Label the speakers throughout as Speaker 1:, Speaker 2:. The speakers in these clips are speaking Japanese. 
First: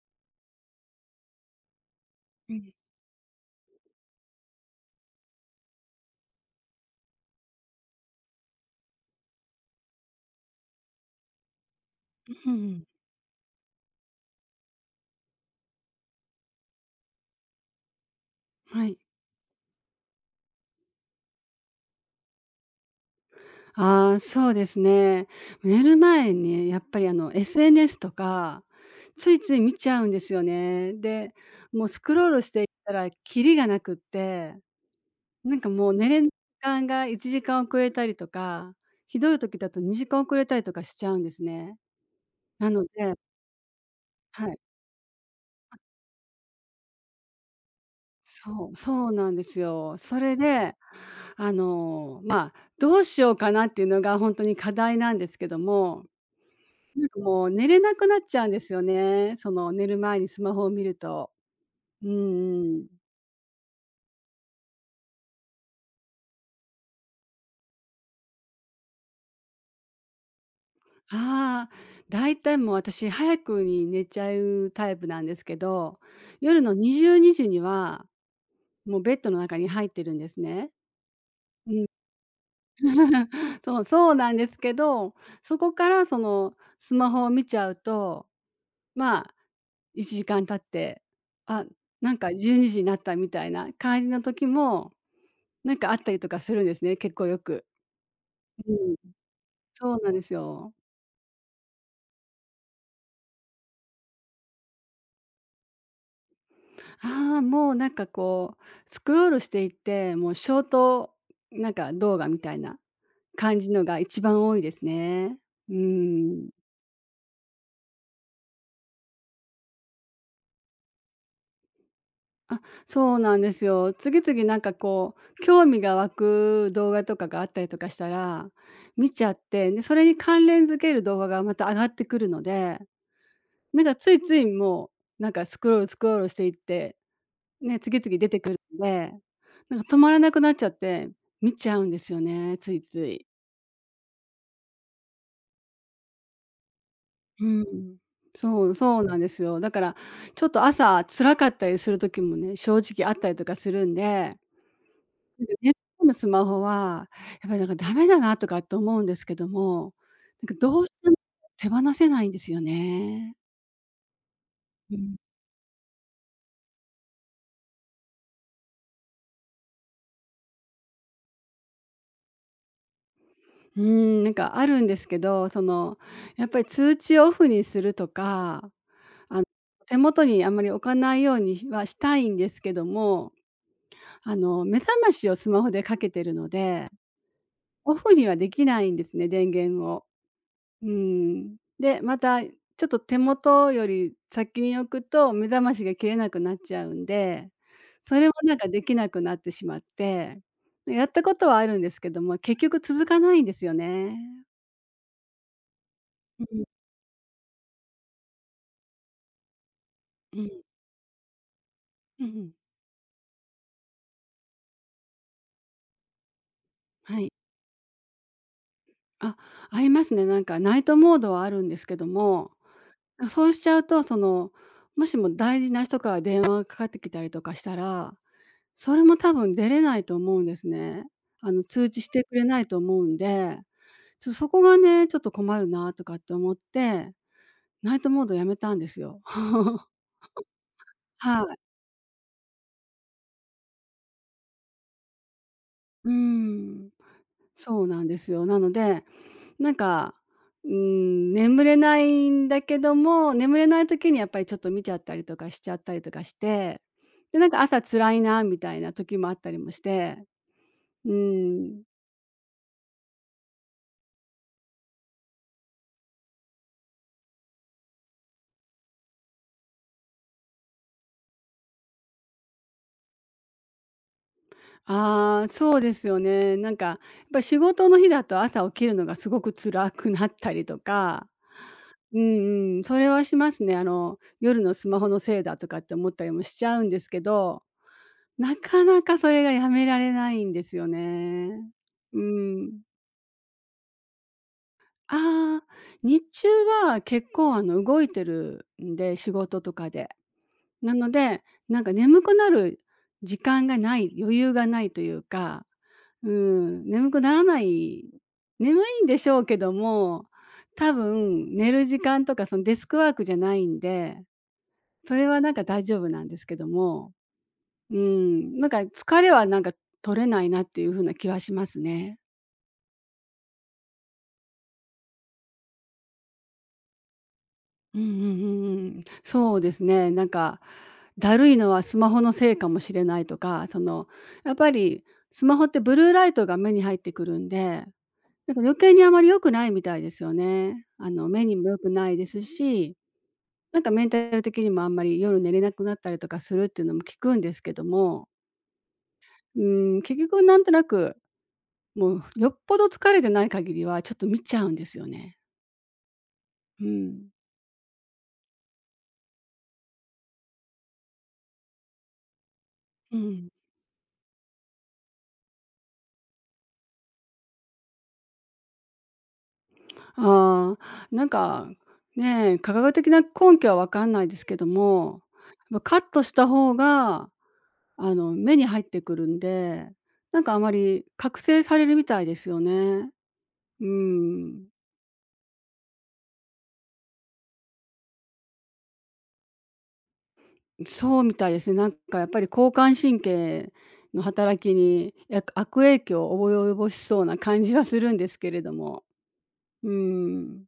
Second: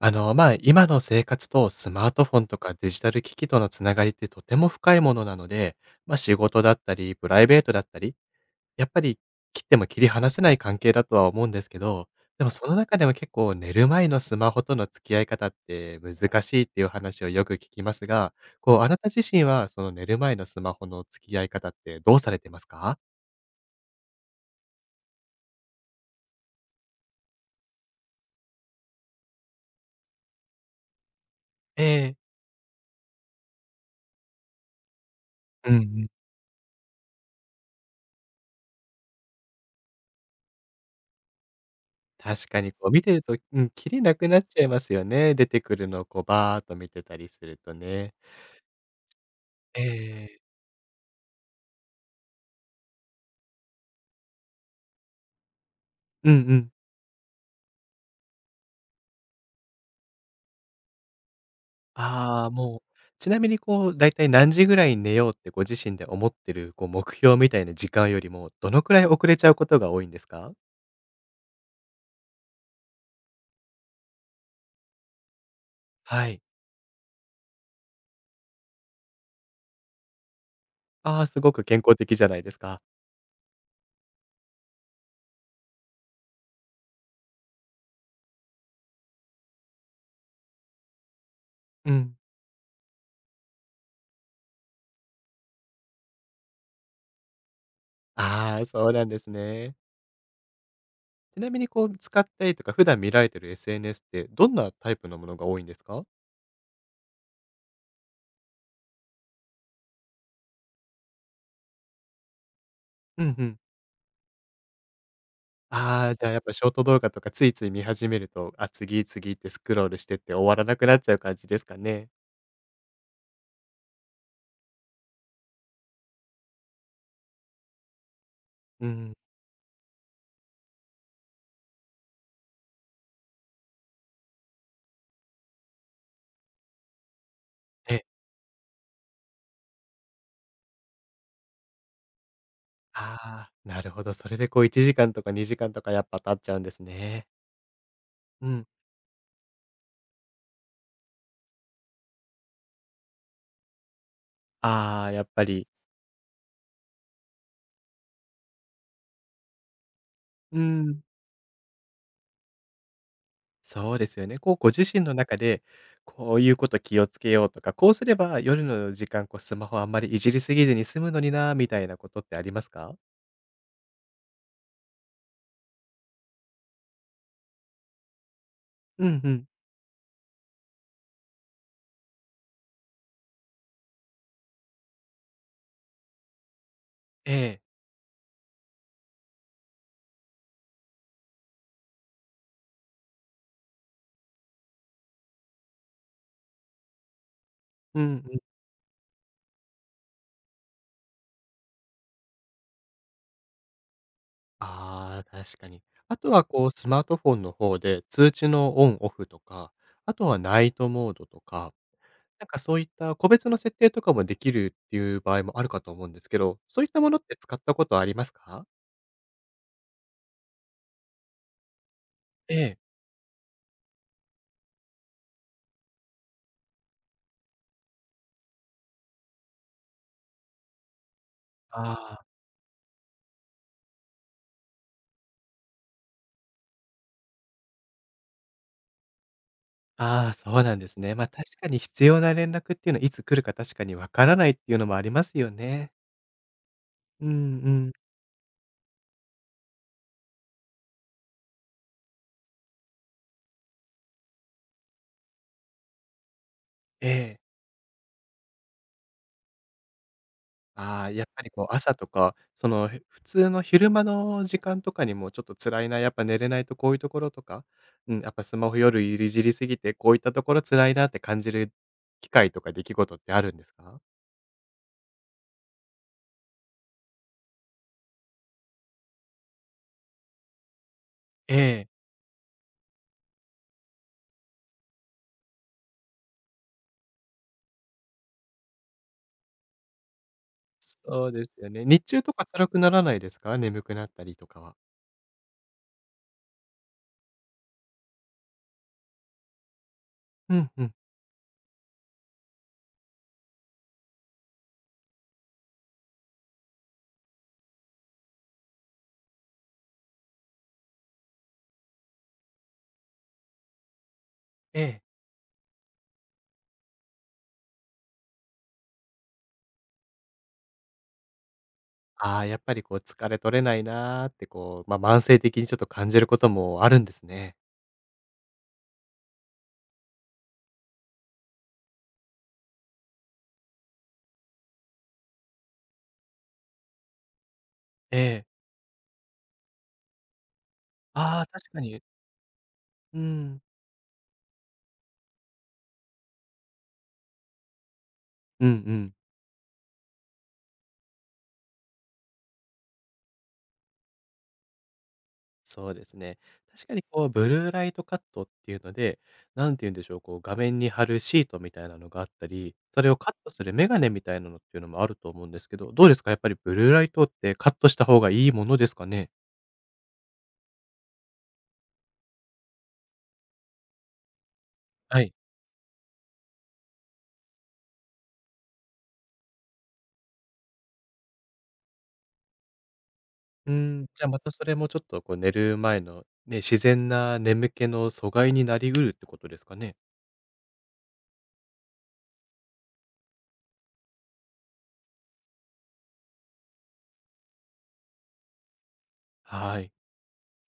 Speaker 1: 今の生活とスマートフォン
Speaker 2: う
Speaker 1: と
Speaker 2: ん、
Speaker 1: かデジタル機器とのつながりってとても深いものなので、仕事だったり、プライベートだったり、やっぱり切っても切り離せない関係だとは思うんですけど、で
Speaker 2: う
Speaker 1: もその
Speaker 2: ん、
Speaker 1: 中でも結構寝る前のスマホとの付き合い方って難しいっていう話をよく聞きますが、
Speaker 2: は
Speaker 1: あな
Speaker 2: い。
Speaker 1: た自身はその寝る前のスマホの付き合い方ってどうされてますか？
Speaker 2: ああ、そうですね。寝る前にやっぱりSNS とか、ついつい見ちゃうんですよね。で、
Speaker 1: え
Speaker 2: もうスクロ
Speaker 1: え。
Speaker 2: ールしていったらキリがなくって、
Speaker 1: うんう
Speaker 2: もう寝
Speaker 1: ん。
Speaker 2: れん時間が1時間遅れたりとか、ひどい時だと2時間遅れたりとかしちゃうんですね。
Speaker 1: 確か
Speaker 2: な
Speaker 1: に
Speaker 2: の
Speaker 1: こう見て
Speaker 2: で、
Speaker 1: ると、うん、キリなくなっ
Speaker 2: はい。
Speaker 1: ちゃいますよね。出てくるのをこうバーっと見てたりするとね。
Speaker 2: そう、そうなんです
Speaker 1: え
Speaker 2: よ。それ
Speaker 1: え。
Speaker 2: で、あの、まあ、どうしようかなっていうのが本当に課題なんですけども、
Speaker 1: うんうん。
Speaker 2: なんかもう寝れなくなっちゃうんですよね。その寝る前にスマホを見ると。う
Speaker 1: ああ、
Speaker 2: んう
Speaker 1: も
Speaker 2: ん。
Speaker 1: う、ちなみにこうだいたい何時ぐらいに寝ようってご自身で思ってるこう目標みたいな時間よりも、どのくらい遅れちゃうことが多いんですか？
Speaker 2: ああ、大体もう私早くに寝ちゃうタイプなんですけど、
Speaker 1: はい。
Speaker 2: 夜の22時にはもうベッドの中に入ってるんですね。
Speaker 1: ああ、すごく
Speaker 2: う
Speaker 1: 健
Speaker 2: ん。
Speaker 1: 康的じゃないですか。
Speaker 2: そうなんですけど、そこからそのスマホを見ちゃうと、まあ、1時間経って、あ、
Speaker 1: う
Speaker 2: な
Speaker 1: ん。
Speaker 2: んか12時になったみたいな感じの時も、なんかあったりとかするんですね、結構よく。
Speaker 1: ああ、
Speaker 2: う
Speaker 1: そう
Speaker 2: ん、
Speaker 1: なんですね。
Speaker 2: そうなんですよ。
Speaker 1: ちなみにこう使ったりとか、普段見られてる SNS ってどんなタイプのものが多いんですか？
Speaker 2: ああ、もうなんかこう、スクロールしていって、もうショートなんか動画みたいな
Speaker 1: うんう
Speaker 2: 感
Speaker 1: ん。
Speaker 2: じのが一番多いですね。う
Speaker 1: ああ、じゃあ、やっ
Speaker 2: ん。
Speaker 1: ぱショート動画とかついつい見始めると、あ、次、次ってスクロールしてって終わらなくなっちゃう感じですかね。
Speaker 2: あ、そうなんですよ。次々興味が湧く動画とかがあったりとかしたら、
Speaker 1: う
Speaker 2: 見
Speaker 1: ん。
Speaker 2: ちゃって、で、それに関連づける動画がまた上がってくるので、なんかついついもう、なんかスクロールスクロールしていってね、次
Speaker 1: え
Speaker 2: 々出てくるんで、なんか止まらなくなっちゃって、見ちゃうんですよね、ついつい。
Speaker 1: ああ、なるほど。それでこう1時間とか2時間とかやっぱ経っちゃうんですね。
Speaker 2: うん。
Speaker 1: うん。
Speaker 2: そうなんですよ。だから、ちょっと朝辛かったりする時もね、正直あったりとかするんで、
Speaker 1: ああ、やっぱり、
Speaker 2: ネットのスマホは、やっぱりなんかダメだなとかって思うんですけども、なん
Speaker 1: う
Speaker 2: かどうし
Speaker 1: ん、
Speaker 2: ても手放せないんですよね。
Speaker 1: そうですよね。こうご自
Speaker 2: う
Speaker 1: 身の
Speaker 2: ん。
Speaker 1: 中で、こういうこと気をつけようとか、こうすれば夜の時間、こうスマホあんまりいじりすぎずに済むのになみたいなことってありますか？
Speaker 2: なんかあるんですけど、やっぱり通知をオフにするとか、
Speaker 1: うんう
Speaker 2: あの、
Speaker 1: ん。
Speaker 2: 手元にあんまり置かないようにはしたいんですけども、目覚ましをスマホでかけてるので、
Speaker 1: ええ。
Speaker 2: オフにはできないんですね、電源を。うん。で、ちょっと手元より先に置くと目覚ましが切れなくなっちゃうんで、
Speaker 1: うん
Speaker 2: それも
Speaker 1: うん。
Speaker 2: なんかできなくなってしまって、やったことはあるんですけども、結局続かないんですよね。
Speaker 1: ああ、確かに。あと
Speaker 2: う
Speaker 1: は
Speaker 2: ん、
Speaker 1: こうスマートフォンの方で、通知のオンオフとか、あとは
Speaker 2: うん、
Speaker 1: ナイトモードとか、
Speaker 2: うんう
Speaker 1: なん
Speaker 2: ん。
Speaker 1: かそういった個別の設定とかもできるっていう場合もあるかと思うんですけど、そういったもの
Speaker 2: は
Speaker 1: っ
Speaker 2: い。
Speaker 1: て使ったことありますか？
Speaker 2: あ、ありますね。なんかナイトモードはあるんですけども、
Speaker 1: ええ。
Speaker 2: そうしちゃうと、もしも大事な人から電話がかかってきたりとかしたら、それも多分出れないと思うんですね。
Speaker 1: あ
Speaker 2: 通知して
Speaker 1: あ、
Speaker 2: くれないと思うんで、ちょっとそこがね、ちょっと困るなとかって思って、ナイトモードやめたんですよ。
Speaker 1: ああ、そうなんですね。ま、
Speaker 2: は
Speaker 1: 確
Speaker 2: い。
Speaker 1: かに必要な連絡っていうのはいつ来るか確かにわからないっていうのもありますよね。
Speaker 2: うん。
Speaker 1: うんう
Speaker 2: そう
Speaker 1: ん。
Speaker 2: なんですよ。なので、なんか、眠れないんだけども、眠れない時にやっぱりちょっと見ちゃったりとかしちゃったりとかして、
Speaker 1: ええ。
Speaker 2: で、なんか朝辛いなみたいな時もあったりもして、
Speaker 1: あ
Speaker 2: う
Speaker 1: あ、
Speaker 2: ー
Speaker 1: やっぱりこう
Speaker 2: ん。
Speaker 1: 朝とか、普通の昼間の時間とかにもちょっと辛いな、やっぱ寝れないとこういうところとか、うん、やっぱスマホ夜いじりすぎて、こういったところ辛いなって感じる機会とか出来事ってあるんですか？
Speaker 2: ああ、そうですよね。やっぱ仕事の日だと朝起きるのがすごく辛くなったりとか、
Speaker 1: ええ。
Speaker 2: うんうん、それはしますね。夜のスマホのせいだとかって思ったりもしちゃうんですけど、なかなかそれがやめられないんですよ
Speaker 1: そうで
Speaker 2: ね。
Speaker 1: すよね。日
Speaker 2: う
Speaker 1: 中とか辛
Speaker 2: ん。
Speaker 1: くならないですか？眠くなったりとかは。
Speaker 2: ああ、日中は結構、動いてるんで、仕事とかで。
Speaker 1: うんう
Speaker 2: な
Speaker 1: ん。
Speaker 2: ので、なんか眠くなる時間がない、余裕がないというか、うん、眠くならない眠いんでしょうけども、多分寝る時間とか、デスクワークじゃないんで、
Speaker 1: ええ。
Speaker 2: それはなんか大丈夫なんですけども、うん、なんか疲れはなんか取れないなっていう風な気はしますね。
Speaker 1: ああ、やっぱりこう疲れ取れないなーってこう、慢性的にちょっと感じることもあるんですね。
Speaker 2: うんうんうそうですね、だるいのはスマホのせいかもしれないとか、やっぱりスマホってブルーライトが目に入ってくるんで、
Speaker 1: え
Speaker 2: なん
Speaker 1: え。
Speaker 2: か余計にあまり良くないみたいですよね。
Speaker 1: あ
Speaker 2: 目
Speaker 1: あ、
Speaker 2: にも
Speaker 1: 確
Speaker 2: 良
Speaker 1: か
Speaker 2: く
Speaker 1: に。
Speaker 2: ないですし、
Speaker 1: うん。
Speaker 2: なんかメンタル的にもあんまり夜寝れなくなったりとかするっていうのも聞くんですけども、
Speaker 1: うんうん。
Speaker 2: う結局なんとなく、もうよっぽど疲れてない限りはちょっと見ちゃうんですよね。
Speaker 1: そうですね。
Speaker 2: う
Speaker 1: 確かにこう、
Speaker 2: ん。
Speaker 1: ブルーライトカットっていうので、なんて言うんでしょう、こう画面に貼るシートみたいなのがあったり、それ
Speaker 2: う
Speaker 1: をカッ
Speaker 2: ん。
Speaker 1: トするメガネみたいなのっていうのもあると思うんですけど、どうですか？やっぱりブルーライトってカットした方がいいものですかね？
Speaker 2: ああ、なんか、ねえ、科学的な根拠はわかんないですけど
Speaker 1: は
Speaker 2: も、
Speaker 1: い。
Speaker 2: ま、カットした方が、目に入ってくるんで、なんかあまり覚醒されるみたいですよね。
Speaker 1: う
Speaker 2: うー
Speaker 1: ん、じゃあまたそ
Speaker 2: ん、
Speaker 1: れもちょっとこう寝る前の、ね、自然な眠気の阻害になりうるってことですかね？
Speaker 2: そうみたいですね。なんかやっぱり交感神経の働きに、悪影響を及ぼしそうな感じはするんですけれども。
Speaker 1: は
Speaker 2: う
Speaker 1: い。
Speaker 2: ーん、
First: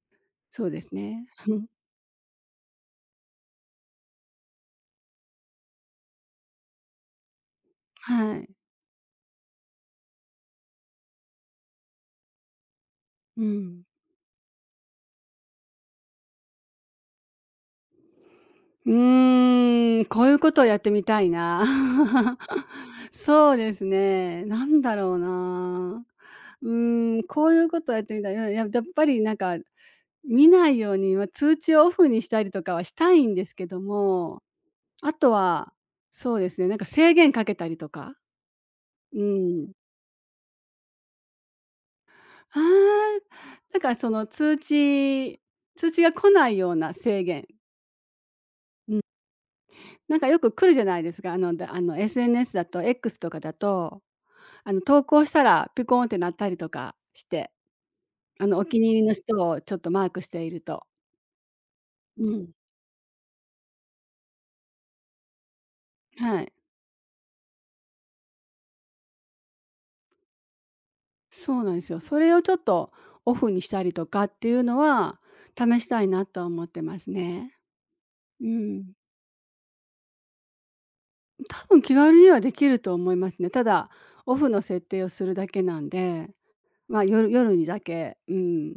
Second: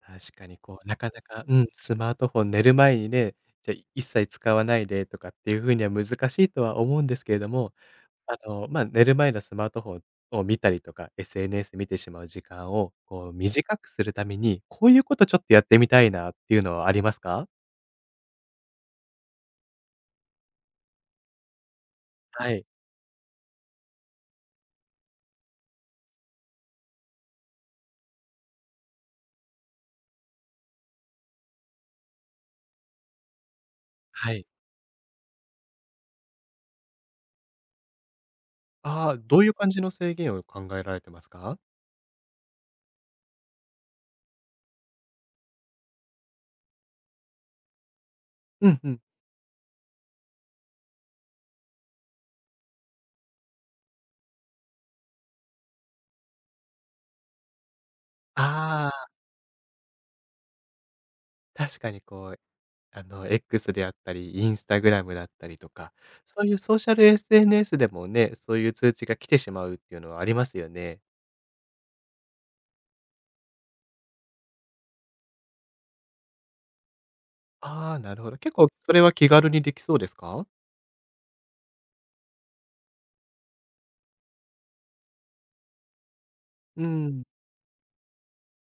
Speaker 1: 確かに
Speaker 2: そうで
Speaker 1: こう、
Speaker 2: す
Speaker 1: なかな
Speaker 2: ね。
Speaker 1: か、
Speaker 2: う
Speaker 1: う
Speaker 2: ん
Speaker 1: ん、スマートフォン寝る前にね、じゃ、一切使わないでとかっていう風には難しいとは思うんですけれども、
Speaker 2: はい。
Speaker 1: 寝る前のスマートフォンを見たりとか、SNS 見てしまう時間を、こう
Speaker 2: う
Speaker 1: 短
Speaker 2: ん。
Speaker 1: くするために、こういうことちょっとやってみたいなっていうのはありますか？
Speaker 2: うーん、こういうことをやってみたいな。
Speaker 1: はい、
Speaker 2: そうですね、なんだろうな。うーん、こういうことをやってみたい。やっぱりなんか、見ないように、ま、通知をオフにしたりとかはしたいんですけど
Speaker 1: は
Speaker 2: も、
Speaker 1: い。
Speaker 2: あとは、そうですね、なんか制限かけたりとか。
Speaker 1: ああ、
Speaker 2: う
Speaker 1: どういう感
Speaker 2: ん。
Speaker 1: じの制限を考えられてますか？
Speaker 2: あー、その通知が来ないような制限。
Speaker 1: うんうん。
Speaker 2: なんかよく来るじゃないですか。あの、SNS だと X とかだと、投稿したらピコーンって鳴ったりとかして、お気
Speaker 1: あ
Speaker 2: に入り
Speaker 1: あ、
Speaker 2: の人をちょっとマークしていると。
Speaker 1: 確かに
Speaker 2: う
Speaker 1: こう、
Speaker 2: ん。
Speaker 1: X であったり、インスタグラムだったりとか、
Speaker 2: は
Speaker 1: そう
Speaker 2: い。
Speaker 1: いうソーシャル SNS でもね、そういう通知が来てしまうっていうのはありますよね。
Speaker 2: そうなんですよ。それをちょっとオフにしたりとかっていうのは、試したいなとは思ってますね。
Speaker 1: ああ、なるほど。
Speaker 2: う
Speaker 1: 結構そ
Speaker 2: ん。
Speaker 1: れは気軽にできそうですか？
Speaker 2: 多分気軽にはできると思いますね。ただ、オフの設定をするだけなんで、
Speaker 1: う
Speaker 2: まあ、
Speaker 1: ん、
Speaker 2: 夜にだけ、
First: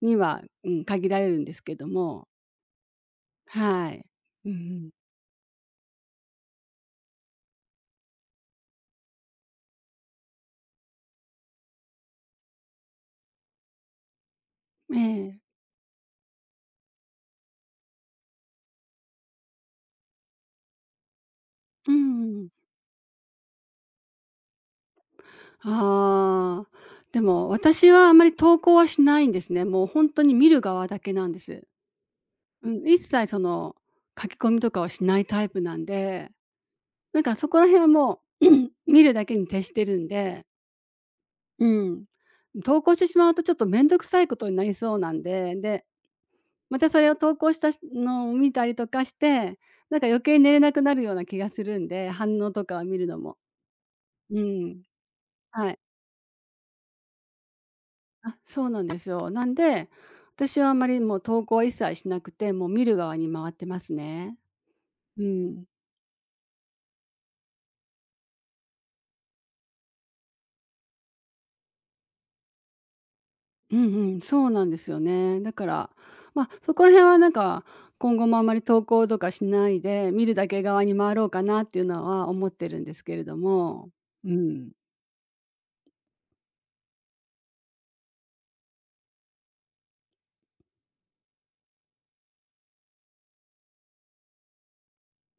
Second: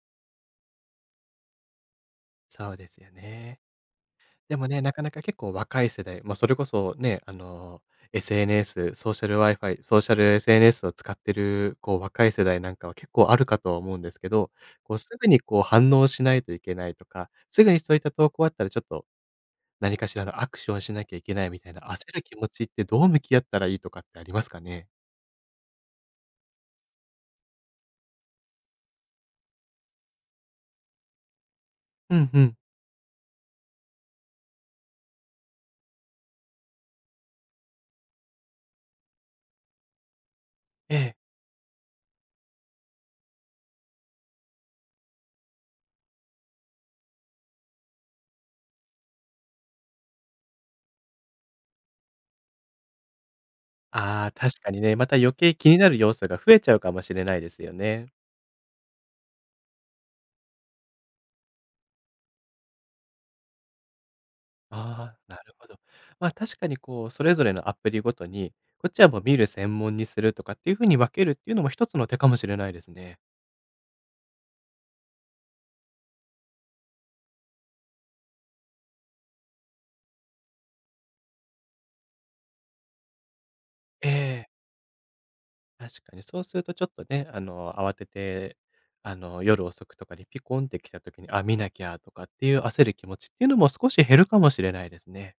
Speaker 2: には、限られるんですけども。
Speaker 1: そうですよね。
Speaker 2: はい。うん
Speaker 1: で
Speaker 2: う
Speaker 1: もね、
Speaker 2: ん。
Speaker 1: なかなか結構若い世代、まあ、それこそね、SNS、ソーシャル Wi-Fi、ソーシャル SNS を使ってる、こう、若い世代なんかは結構あるかとは思うんですけど、こ
Speaker 2: え
Speaker 1: う、すぐに
Speaker 2: え。
Speaker 1: こう反応しないといけないとか、すぐにそういった投稿あったらちょっと何かしらのアクションしなきゃいけないみたいな
Speaker 2: う
Speaker 1: 焦る
Speaker 2: ん
Speaker 1: 気
Speaker 2: う
Speaker 1: 持
Speaker 2: ん。
Speaker 1: ちってどう向き合ったらいいとかってありますかね？
Speaker 2: ああ、でも私はあまり投稿はしないんですね。もうほんとに見る側だけなんです。
Speaker 1: うんうん。
Speaker 2: うん、その書き込みとかはしないタイプなんで、なんかそこら辺はもう 見るだけに徹してるんで、
Speaker 1: ええ。
Speaker 2: うん。投稿してしまうとちょっとめんどくさいことになりそうなんで、で、それを投稿したのを見たりとかして、なんか余計寝れなくなるような気がするんで、反応とかを見るのも。
Speaker 1: ああ、
Speaker 2: う
Speaker 1: 確かに
Speaker 2: ん。
Speaker 1: ね、また余計気
Speaker 2: は
Speaker 1: に
Speaker 2: い。
Speaker 1: なる要素が増えちゃうかもしれないですよね。
Speaker 2: あ、そうなんですよ。なんで、私はあんまりもう投稿は一切しなくて、もう見る側に回ってますね。
Speaker 1: ああ、
Speaker 2: う
Speaker 1: なる
Speaker 2: ん。
Speaker 1: ほど。ま、確かにこう、それぞれのアプリごとに、こっちはもう見る専門にするとかっていう風に分けるっていうのも一つの手かもしれないですね。
Speaker 2: うん、そうなんですよね。だから、まあ、そこら辺はなんか、今後もあんまり投稿とかしないで、見るだけ側に回ろうかなっていうのは思ってるんですけれども。
Speaker 1: え
Speaker 2: う
Speaker 1: え、
Speaker 2: ん。
Speaker 1: 確かにそうするとちょっとね、慌てて、夜遅くとかにピコンって来た時に、あ、見なきゃとかっていう焦る気持ちっていうのも少し減るかもしれないですね。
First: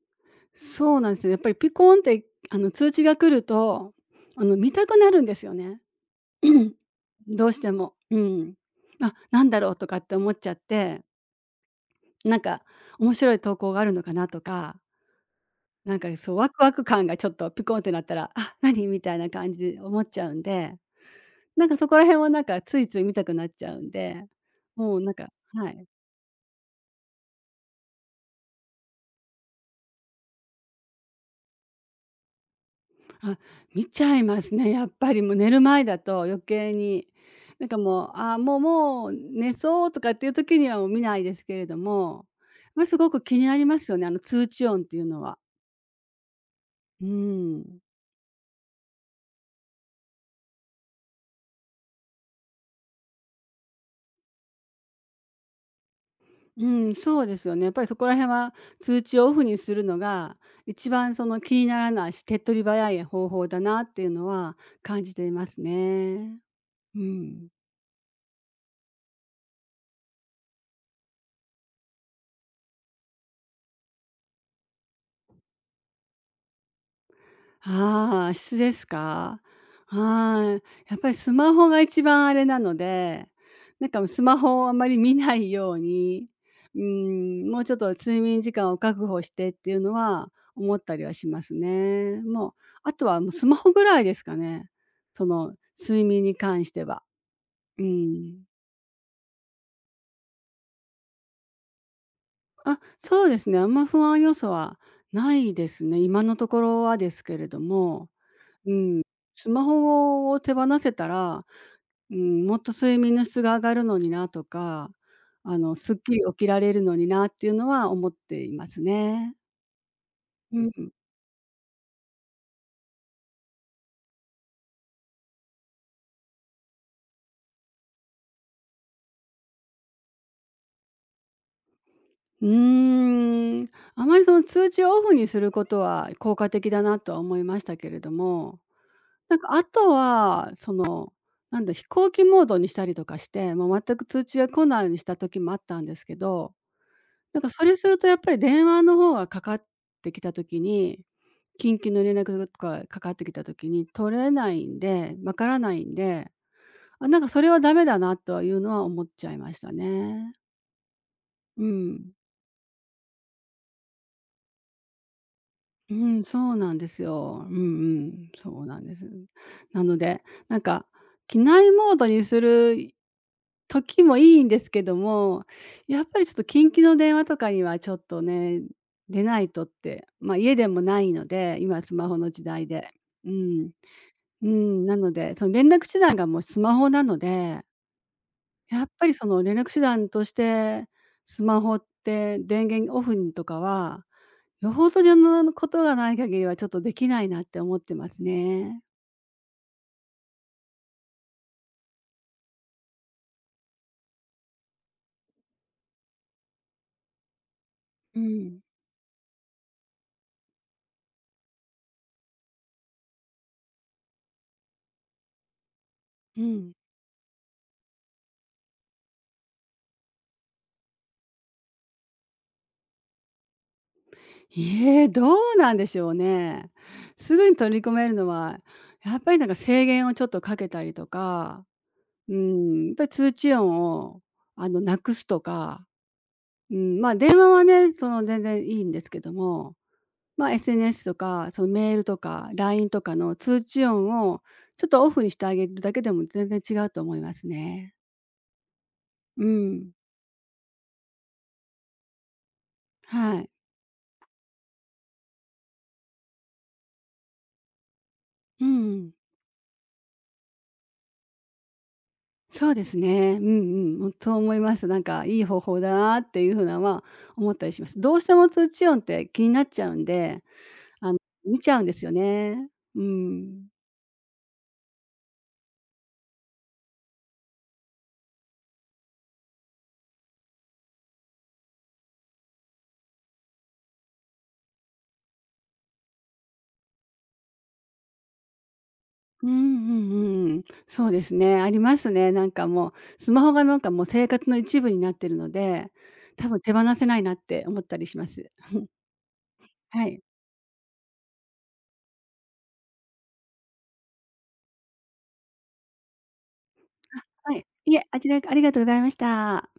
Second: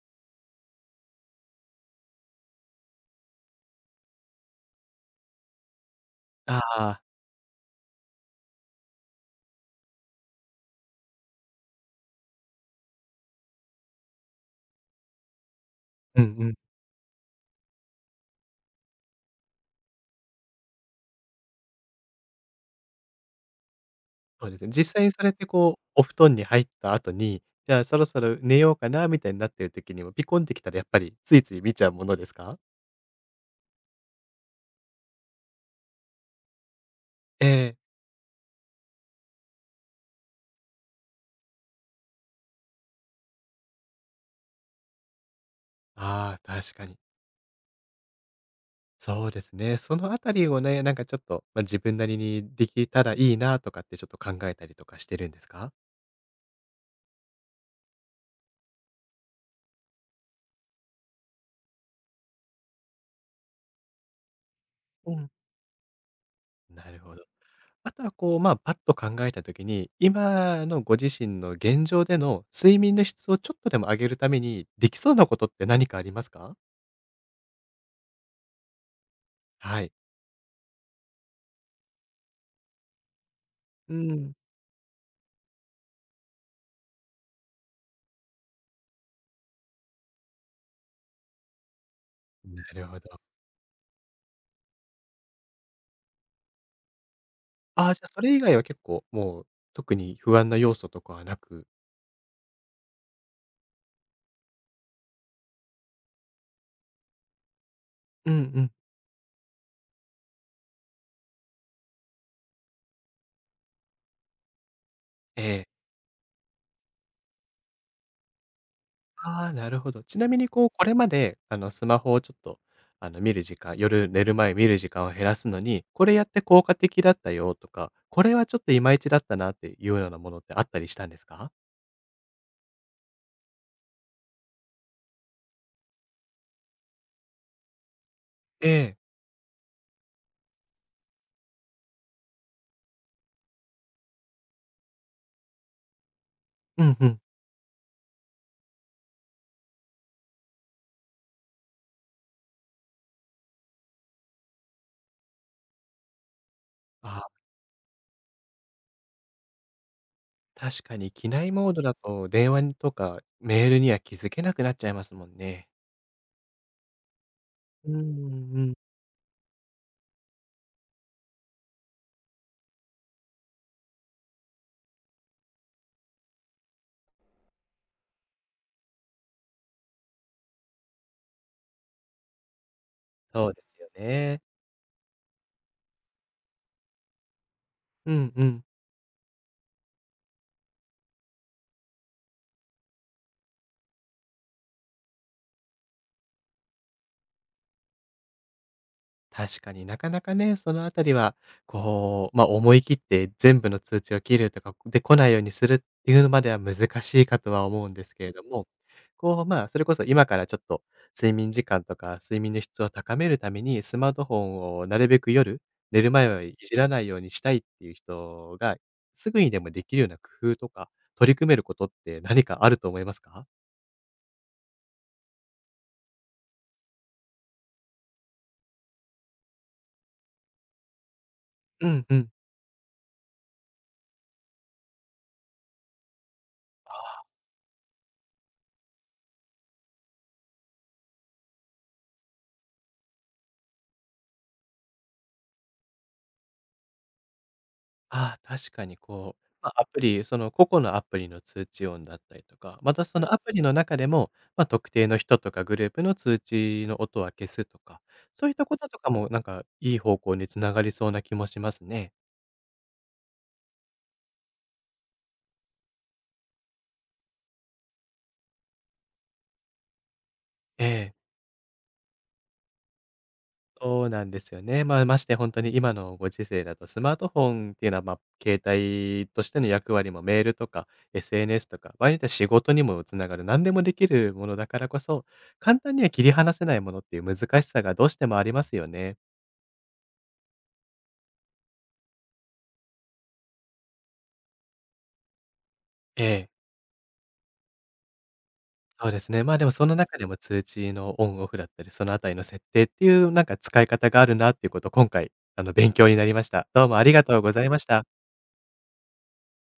Speaker 2: そうなんですよ。やっぱりピコーンって、通知が来ると、見たくなるんですよね。
Speaker 1: ああ、
Speaker 2: どうしても。うん。あ、なんだろうとかって思っちゃって、なんか面白い投稿があるのかなとか、
Speaker 1: うんう
Speaker 2: ワ
Speaker 1: ん。
Speaker 2: クワク感がちょっとピコンってなったら、あ、何みたいな感じで思っちゃうんで、なんかそこら辺はなんかついつい見たくなっちゃうんで、
Speaker 1: そうですね。実
Speaker 2: もう
Speaker 1: 際に
Speaker 2: なん
Speaker 1: そ
Speaker 2: か
Speaker 1: れって
Speaker 2: は
Speaker 1: こう、
Speaker 2: い。
Speaker 1: お布団に入った後に、じゃあそろそろ寝ようかなみたいになってる時にも、ピコンって来たらやっぱりついつい見ちゃうものですか？
Speaker 2: あ、見ちゃいますね、やっぱりもう寝る前だと余計に。
Speaker 1: え
Speaker 2: なんか
Speaker 1: え。
Speaker 2: もう、あ、もうもう寝そうとかっていう時にはもう見ないですけれども、まあ、すごく気になりますよね、あの通知音っていうのは。
Speaker 1: ああ、確かに。
Speaker 2: うーん。
Speaker 1: そうですね。そのあたりをね、なんかちょっと、まあ、自分なりにできたらいいなとかってちょっと考えたりとかしてるんですか？
Speaker 2: うん、そうですよね。やっぱりそこら辺は通知をオフにするのが、一番その気にならないし、手っ取り早い方法だなっていうのは感じ
Speaker 1: う
Speaker 2: て
Speaker 1: ん。
Speaker 2: いますね。
Speaker 1: な
Speaker 2: う
Speaker 1: るほど。
Speaker 2: ん。
Speaker 1: あとはこう、パッと考えた時に、今のご自身の現状での睡眠の質をちょっとでも上げるために、できそうなことって何かありますか？
Speaker 2: ああ、質ですか？
Speaker 1: はい。
Speaker 2: はい。やっぱりスマホが一番あれなので、なん
Speaker 1: う
Speaker 2: かもうス
Speaker 1: ん。
Speaker 2: マホをあまり見ないように、うん、もうちょっと睡眠時間を確保してっていうのは思ったりはしますね。もう、
Speaker 1: なる
Speaker 2: あ
Speaker 1: ほ
Speaker 2: とは
Speaker 1: ど。
Speaker 2: もうスマホぐらいですかね。その睡眠に関しては。う
Speaker 1: ああ、じゃ、それ以
Speaker 2: ん。
Speaker 1: 外は結構もう特に不安な要素とかはなく、
Speaker 2: あ、そうですね、あんま不安要素はないですね。今のところはですけれども。
Speaker 1: うんうん。
Speaker 2: うん。スマホを手放せたら、うん、もっと睡眠の質が上がるのになとか、
Speaker 1: え
Speaker 2: あ
Speaker 1: え。
Speaker 2: の、すっきり起きられるのになっていうのは思っていますね。
Speaker 1: ああ、なるほど。ちなみに
Speaker 2: う
Speaker 1: こう、こ
Speaker 2: ん。
Speaker 1: れまで、スマホをちょっと、見る時間、夜寝る前見る時間を減らすのに、これやって効果的だったよとか、これはちょっといまいちだったなっていうようなものってあったりしたんですか？
Speaker 2: うーん、あまりその通知をオフにすることは効果的だなとは思いましたけれども、
Speaker 1: ええ。
Speaker 2: なんかあとは、その、なんだ、飛行機モードにしたりとかして、もう全く通知が来ないようにした時もあったんですけど、
Speaker 1: うんうん。
Speaker 2: なんかそれするとやっぱり電話の方がかかってきた時に、緊急の連絡とかかかってきた時に取れないんで、わからないんで、あ、
Speaker 1: あ
Speaker 2: なんかそ
Speaker 1: あ、
Speaker 2: れはダメだなとはいうのは思っちゃいましたね。
Speaker 1: 確かに機内
Speaker 2: う
Speaker 1: モードだ
Speaker 2: ん。
Speaker 1: と電話にとかメールには気づけなくなっちゃいますもんね。
Speaker 2: うん、そうなんですよ。うんう
Speaker 1: うんう
Speaker 2: ん、
Speaker 1: ん
Speaker 2: そ
Speaker 1: う
Speaker 2: う
Speaker 1: ん。
Speaker 2: なんです。なので、なんか機内モードにする時もいいんですけども、やっぱりちょっと緊急の電話とかにはちょっとね、出ないとって、まあ、家でもないので、今スマホの時代で。う
Speaker 1: そうで
Speaker 2: ん。
Speaker 1: すよね。
Speaker 2: うん、なので、その連絡手段がもうスマホなので、
Speaker 1: うんうん。
Speaker 2: やっぱりその連絡手段としてスマホって電源オフにとかは、よほどじゃのことがない限りはちょっとできないなって思ってますね。
Speaker 1: 確かになかなかね、そのあたりは、こう、思い切って全部の通知を切るとか、で、来ないようにするっていうのまでは難しいかとは思うんです
Speaker 2: う
Speaker 1: けれど
Speaker 2: ん。
Speaker 1: も、こう、まあ、それこそ今からちょっと睡眠時間とか睡眠の質を高めるために、スマートフォンをなるべく夜、寝る前
Speaker 2: う
Speaker 1: はい
Speaker 2: ん。
Speaker 1: じらないようにしたいっていう人が、すぐにでもできるような工夫とか、取り組めることって何かあると思いますか？
Speaker 2: ええ、どうなんでしょうね。すぐに取り込めるのは、やっぱりなんか制限をちょっとかけたりとか、
Speaker 1: うんうん。
Speaker 2: うーん、やっぱり通知音をなくすとか、うん、ま、電話はね、その、全然いいんですけども、ま、SNS とか、その、メールとか LINE とかの通知音をちょっとオフにしてあげるだけでも全然違うと思いますね。
Speaker 1: ああ、確かにこう、
Speaker 2: う
Speaker 1: まあ、ア
Speaker 2: ん。
Speaker 1: プリ、その個々のアプリの通知音だったりとか、またその
Speaker 2: は
Speaker 1: ア
Speaker 2: い。
Speaker 1: プリの中でも、まあ、特定の人とかグループの通知の音は消すとか、そういっ
Speaker 2: う
Speaker 1: たこととか
Speaker 2: ん。
Speaker 1: もなんかいい方向に繋がりそうな気もしますね。
Speaker 2: そうですね。うんうん。そう思います。なんかいい方法だなっていうふうなは思ったりします。どうしても通知音って気になっちゃうんで、
Speaker 1: え
Speaker 2: あ
Speaker 1: え。
Speaker 2: の、見ちゃうんですよね。うん。
Speaker 1: そうなんですよね。まあ、まして本当に今のご時世だとスマートフォンっていうのは、まあ、携帯としての役割もメールとか SNS とか、場合によっては仕事にもつながる、何でもできるものだからこそ、簡単には切り離せないものっていう難しさがどうしてもありますよね。
Speaker 2: うんうんうん。そうですね。ありますね。なんかもう、スマホがなんかもう生活の一部になってるので、
Speaker 1: え
Speaker 2: 多
Speaker 1: え。
Speaker 2: 分手放せないなって思ったりします。
Speaker 1: そうですね。まあ、でもその
Speaker 2: は
Speaker 1: 中
Speaker 2: い。
Speaker 1: でも通知のオンオフだったり、そのあたりの設定っていうなんか使い方があるなっていうこと、今回勉強になりました。どうもありがとう
Speaker 2: あ、
Speaker 1: ご
Speaker 2: は
Speaker 1: ざ
Speaker 2: い。
Speaker 1: いまし
Speaker 2: い
Speaker 1: た。
Speaker 2: え、あちらありがとうございました。